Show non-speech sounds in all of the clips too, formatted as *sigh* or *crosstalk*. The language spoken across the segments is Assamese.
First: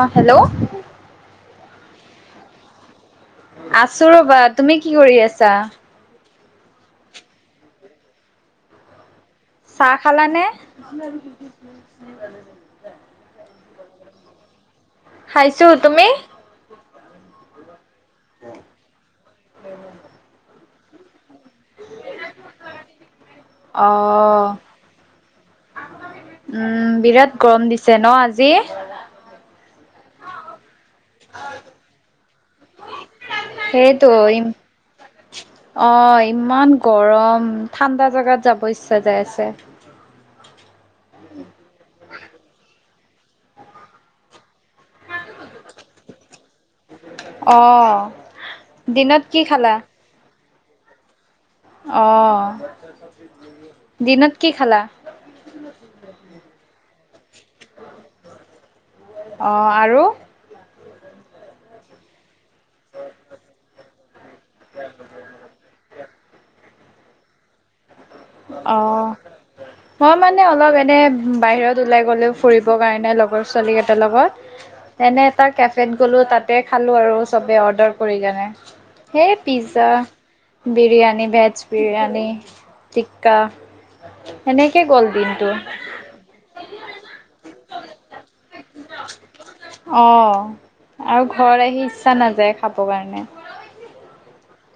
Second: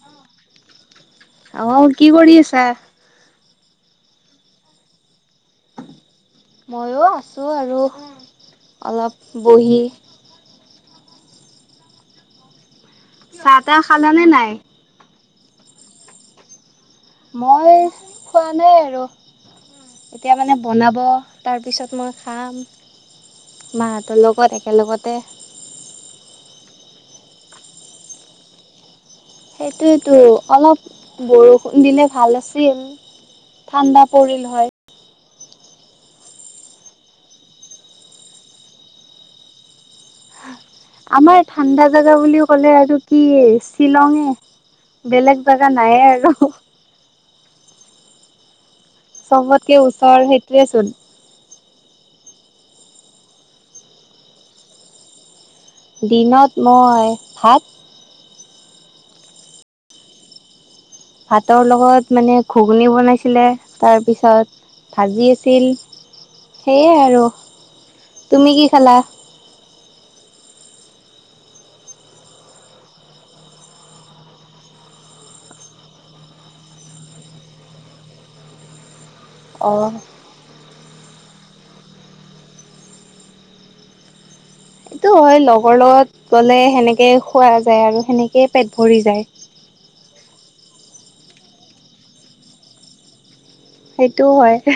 অ হেল্ল'। অ কি কৰি আছা? আছো ৰ'বা তুমি কি কৰি আছা? মইয়ো আছোঁ আৰু অলপ বহি। চাহ খালা নে। চাহ তাহ খালানে নাই। খাইছোঁ তুমি? মই নাই আৰু মানে বনাব। তাৰপিছত মই খাম অ মাহঁতৰ লগত একেলগতে। উম বিৰাট গৰম দিছে ন আজি। সেইটোৱে টো অলপ। বৰষুণ দিলে ভাল আছিল ঠাণ্ডা সেইটো ইম পৰিল হয়। অ ইমান গৰম ঠাণ্ডা জেগাত যাব ইচ্ছা যাই আছে। আমাৰ ঠাণ্ডা জেগা বুলিও ক'লে আৰু। কি শ্বিলঙ বেলেগ জেগা নায়ে আৰু ওহো। অঁ। চবতকে ওচৰ সিটোয়ে চোন। অহ দিনত কি খালা। দিনত মই ভাত। অঁ আৰু। ভাতৰ লগত মানে। ঘুগুনি বনাইছিলে তাৰপিছত ভাজি আছিল। সেইয়াই আৰু। তুমি কি খালা অহ। মই মানে অলপ এনে বাহিৰত ওলাই গ'লো ফুৰিব কাৰণে লগৰ ছোৱালী কেইটাৰ লগত। তেনে এটা কেফেত গ'লো তাতে খালো আৰু ছবে অৰ্ডাৰ কৰি কিনে। সেই অ পিজা বিৰিয়ানী ভেজ বিৰিয়ানী টিক্কা। সেনেকে গ'ল এইটো হয় দিনটো লগৰ লগত গ'লে সেনেকেই খোৱা যায় আৰু সেনেকেই পেট ভৰি যায়। অ আৰু ঘৰত আহি ইচ্ছা নাযায় খাবৰ কাৰণে। সেইটোও হয় এহে।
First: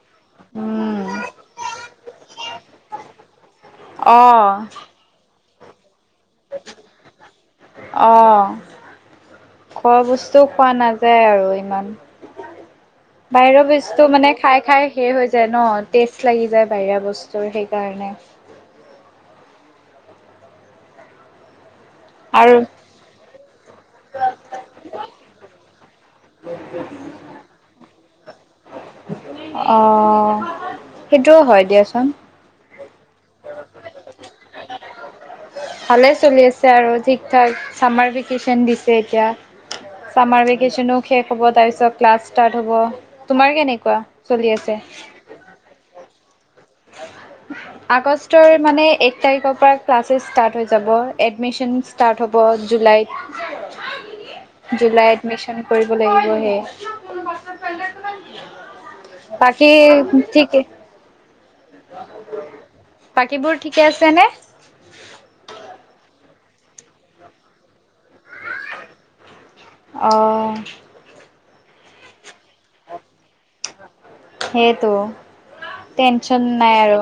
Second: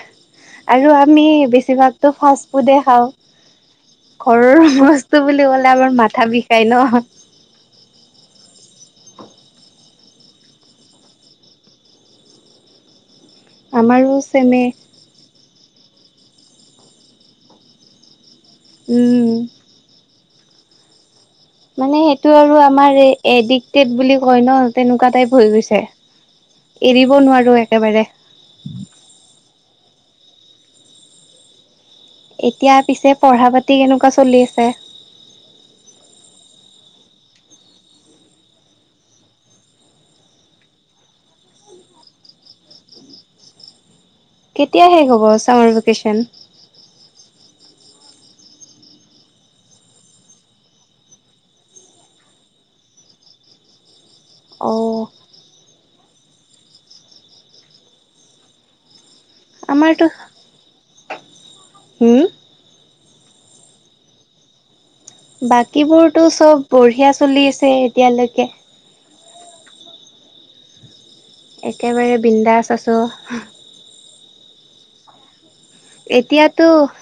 আৰু উম। আমি বেছিভাগতো ফাষ্ট ফুডে খাওঁ অ', ঘৰৰ বস্তু। বস্তু বুলি কলে আমাৰ মাথা বিষাই ন। অঁ। ঘৰৰ বস্তুও খোৱা নাযায় আৰু ইমান। বাহিৰৰ বস্তু আমাৰো মানে খাই চেমে খাই। শে হৈ যায় ন টেষ্ট লাগি যায় বাহিৰা বস্তুৰ সেইকাৰণে। উম। মানে সেইটো আৰু আমাৰ এডিকটেড বুলি কয় ন তেনেকুৱা টাইপ হৈ গৈছে। এৰিব নোৱাৰোঁ একেবাৰে। অ সেইটোও হয় দিয়াচোন। এতিয়া পিছে পঢ়া পাতি কেনেকুৱা চলি আছে? ভালে চলি আছে আৰু ঠিক ঠাক, চামাৰ ভেকেশচন দিছে এতিয়া। চামাৰ ভেকেশচনো শেষ হব তাৰপিছত ক্লাচ ষ্টাৰ্ট হব। তোমাৰ কেনেকুৱা? চলি আছে? কেতিয়া শেষ হ'ব চামাৰ ভেকেশ্যন? আগষ্টৰ মানে এক তাৰিখৰ পৰা ক্লাছেচ ষ্টাৰ্ট হৈ যাব, এডমিশ্যনচ ষ্টাৰ্ট হ'ব জুলাইত। *inaudible* অ জুলাইত মিশ্যন কৰিব লাগিব হে *unintelligible* বাকী আমাৰতো ঠিকে হুম বাকীবোৰ ঠিকে আছে নে? বাকীবোৰতো চব বঢ়িয়া চলি আছে এতিয়ালৈকে। অহ। একেবাৰে বিন্দাছ আছোঁ। সেইটো। টেনচন এতিয়াটো নাই আৰু।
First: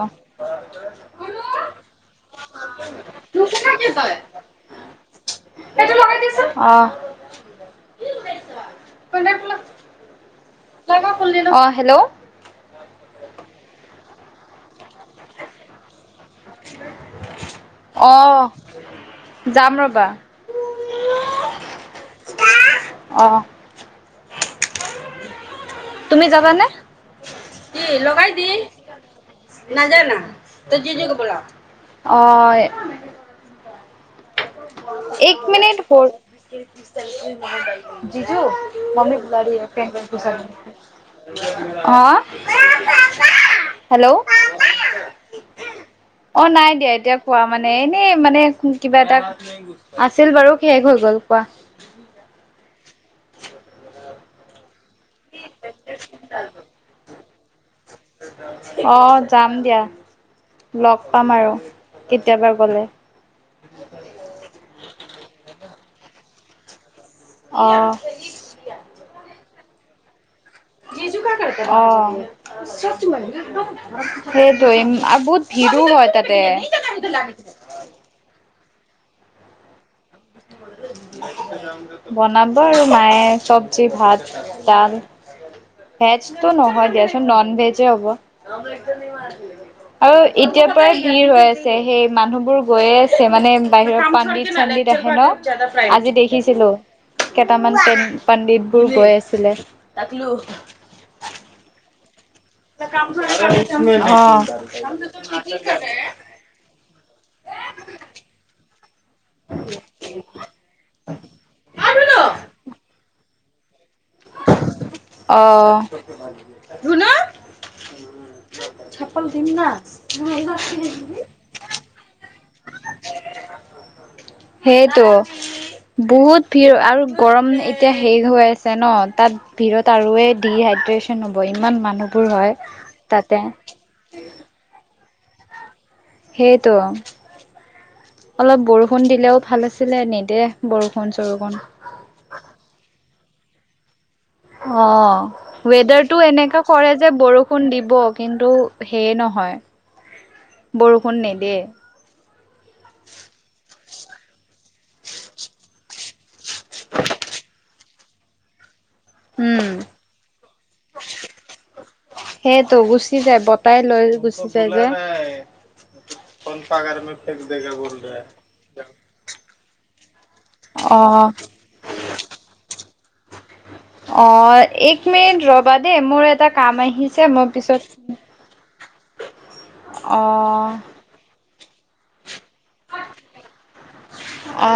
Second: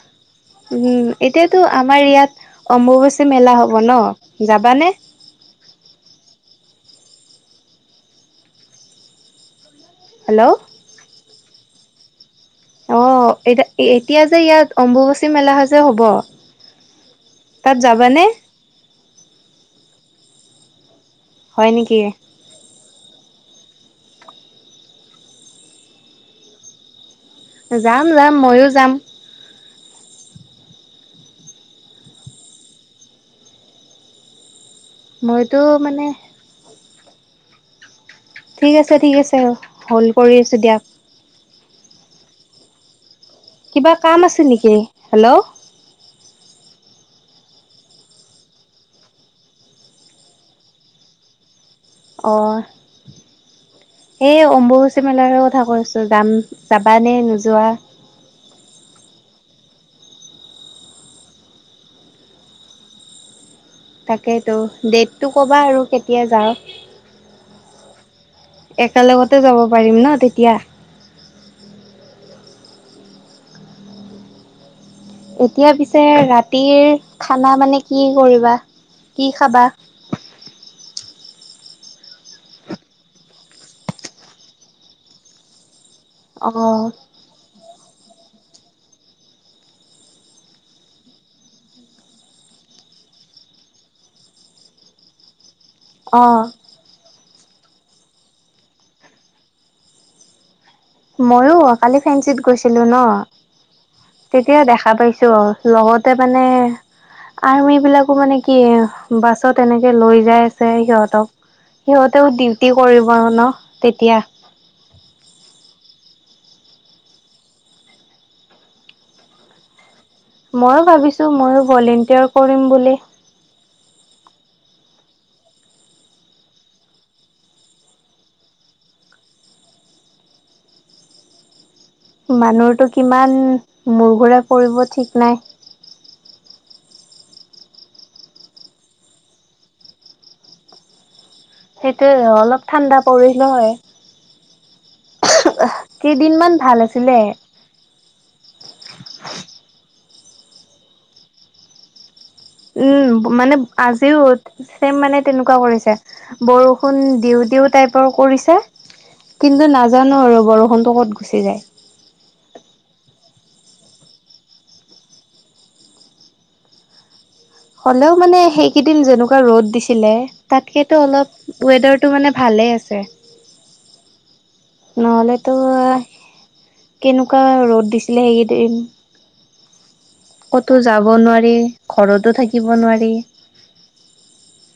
উম, এতিয়াতো আমাৰ ইয়াত অম্বুবাচী মেলা হ'ব ন' যাবানে? সেইটো লগাই দিয়াচোন অহ'। *unintelligible* হেল্ল? তই আকৌ খুললি নহ? অঁ হেল্ল। অঁ, এতিয়া এতিয়া যে ইয়াত অম্বুবাচী মেলা হৈছে হ'ব। তাত যাবানে? অঁ, যাম ৰ'বা। হয় নিকি? অহ। তুমি যাবানে? কি যাম লগাই যাম দি ময়ো যাম। নাজানা ত' দিদিক বুলাওঁ অ এ এক মইতো মিনিট প'ৰ মানে *unintelligible* জিজু ঠিক আছে ঠিক মমী আছে বুলা ৰহী হে হ'ল্ড কৰি আছোঁ দিয়া *unintelligible* অ' *unintelligible* পাপা কিবা কাম আছে নেকি? হেল্ল। অঁ নাই দিয়া এতিয়া কোৱা মানে এনেই মানে কো কিবা এটা আছিল বাৰু শেষ হৈ গ'ল কোৱা। অহ সেই অম্বুবাচী মেলাৰ কথা কৈছোঁ, যাম যাবা নে নোযোৱা? অ যাম দিয়া, লগ পাম আৰু কেতিয়াবা গ'লে। তাকেইতো ডেটটো ক'বা আৰু কেতিয়া যাওঁ। অ। একে লগতে যাব পাৰিম ন' তেতিয়া। *unintelligible* অ' *unintelligible* সেইটোৱে উম আৰু বহুত এতিয়া ভিৰো পিছে হয় ৰাতিৰ তাতে। খানা *unintelligible* মানে কি কৰিবা? কি খাবা? বনাব আৰু মায়ে চব্জি, ভাত, দাল। ভেজটো অ নহয় দিয়াচোন নন ভেজে হ'ব। *unintelligible* *inaudible* আৰু এতিয়াৰ পৰাই হিৰ হৈ আছে সেই মানুহবোৰ গৈয়ে আছে, মানে বাহিৰত পাণ্ডিত চাণ্ডিত আহে ন। যাদৱ পায়েং আজি অ দেখিছিলো। কেটামান পেট পাণ্ডিত বোৰ গৈ আছিলে। ময়ো কালি ফেঞ্চিত গৈ ছিলোঁ ন, তেতিয়া দেখা পাইছোঁ, লগতে মা নে, আৰ্মি বিলাকো মানে কি অঁ বাছত এনেকে লৈ যাই আছে সিহঁতক, অ। সিহঁতেও ডিউটি কৰিব ন'। তেতিয়া অঁ ধুনু *inaudible* ময়ো ভাবিছোঁ ময়ো ভলেণ্টিয়াৰ কৰিম বুলি। সেইটোয়ে বহুত ভিৰ আৰু গৰম এতিয়া শেষ হৈ আছে ন। তাত ভিৰত আৰুয়ে ডিহাইড্ৰেচন হ'ব। ইমান মানুহ মানুহটো কিমান মোৰ ঘূৰাই পৰিব ঠিক নাই। সেইটো অলপ বৰষুণ দিলেও ভাল আছিলে, নিদে বৰষুন চৰষুণ। সেইটোয়ে অলপ ঠাণ্ডা পৰিলো হয়। অলো ৱেডাৰটো কেইদিনমান এনেকা ভাল কৰে যে আছিলে। বৰ বৰষুণ দিব, কিন্তু সেই নহয় বৰষুণ নিদিয়ে। উম মানে আজিও ছেম মানে তেনেকুৱা কৰিছে। বৰষুণ দিওঁ দিওঁ টাইপৰ কৰিছে। উম, কিন্তু নাজানো আৰু বৰষুণটো ক'ত গুচি যায়। সেইটো গুচি যায় বতাই লৈ গুচি যায় যে। হ'লেও মানে সেইকেইদিন যেনেকুৱা ৰ'দ দিছিলে, অ তাতকেতো অলপ ৱেডাৰটো মানে ভালেই আছে। অ এক মিনিট নহ'লেতো, ৰ'বা দেই মোৰ এটা কাম আহিছে মই কেনেকুৱা পিছত ৰ'দ দিছিলে সেইকেদিন। অ ক'তো যাব নোৱাৰি, ঘৰটো থাকিব নোৱাৰি। অ।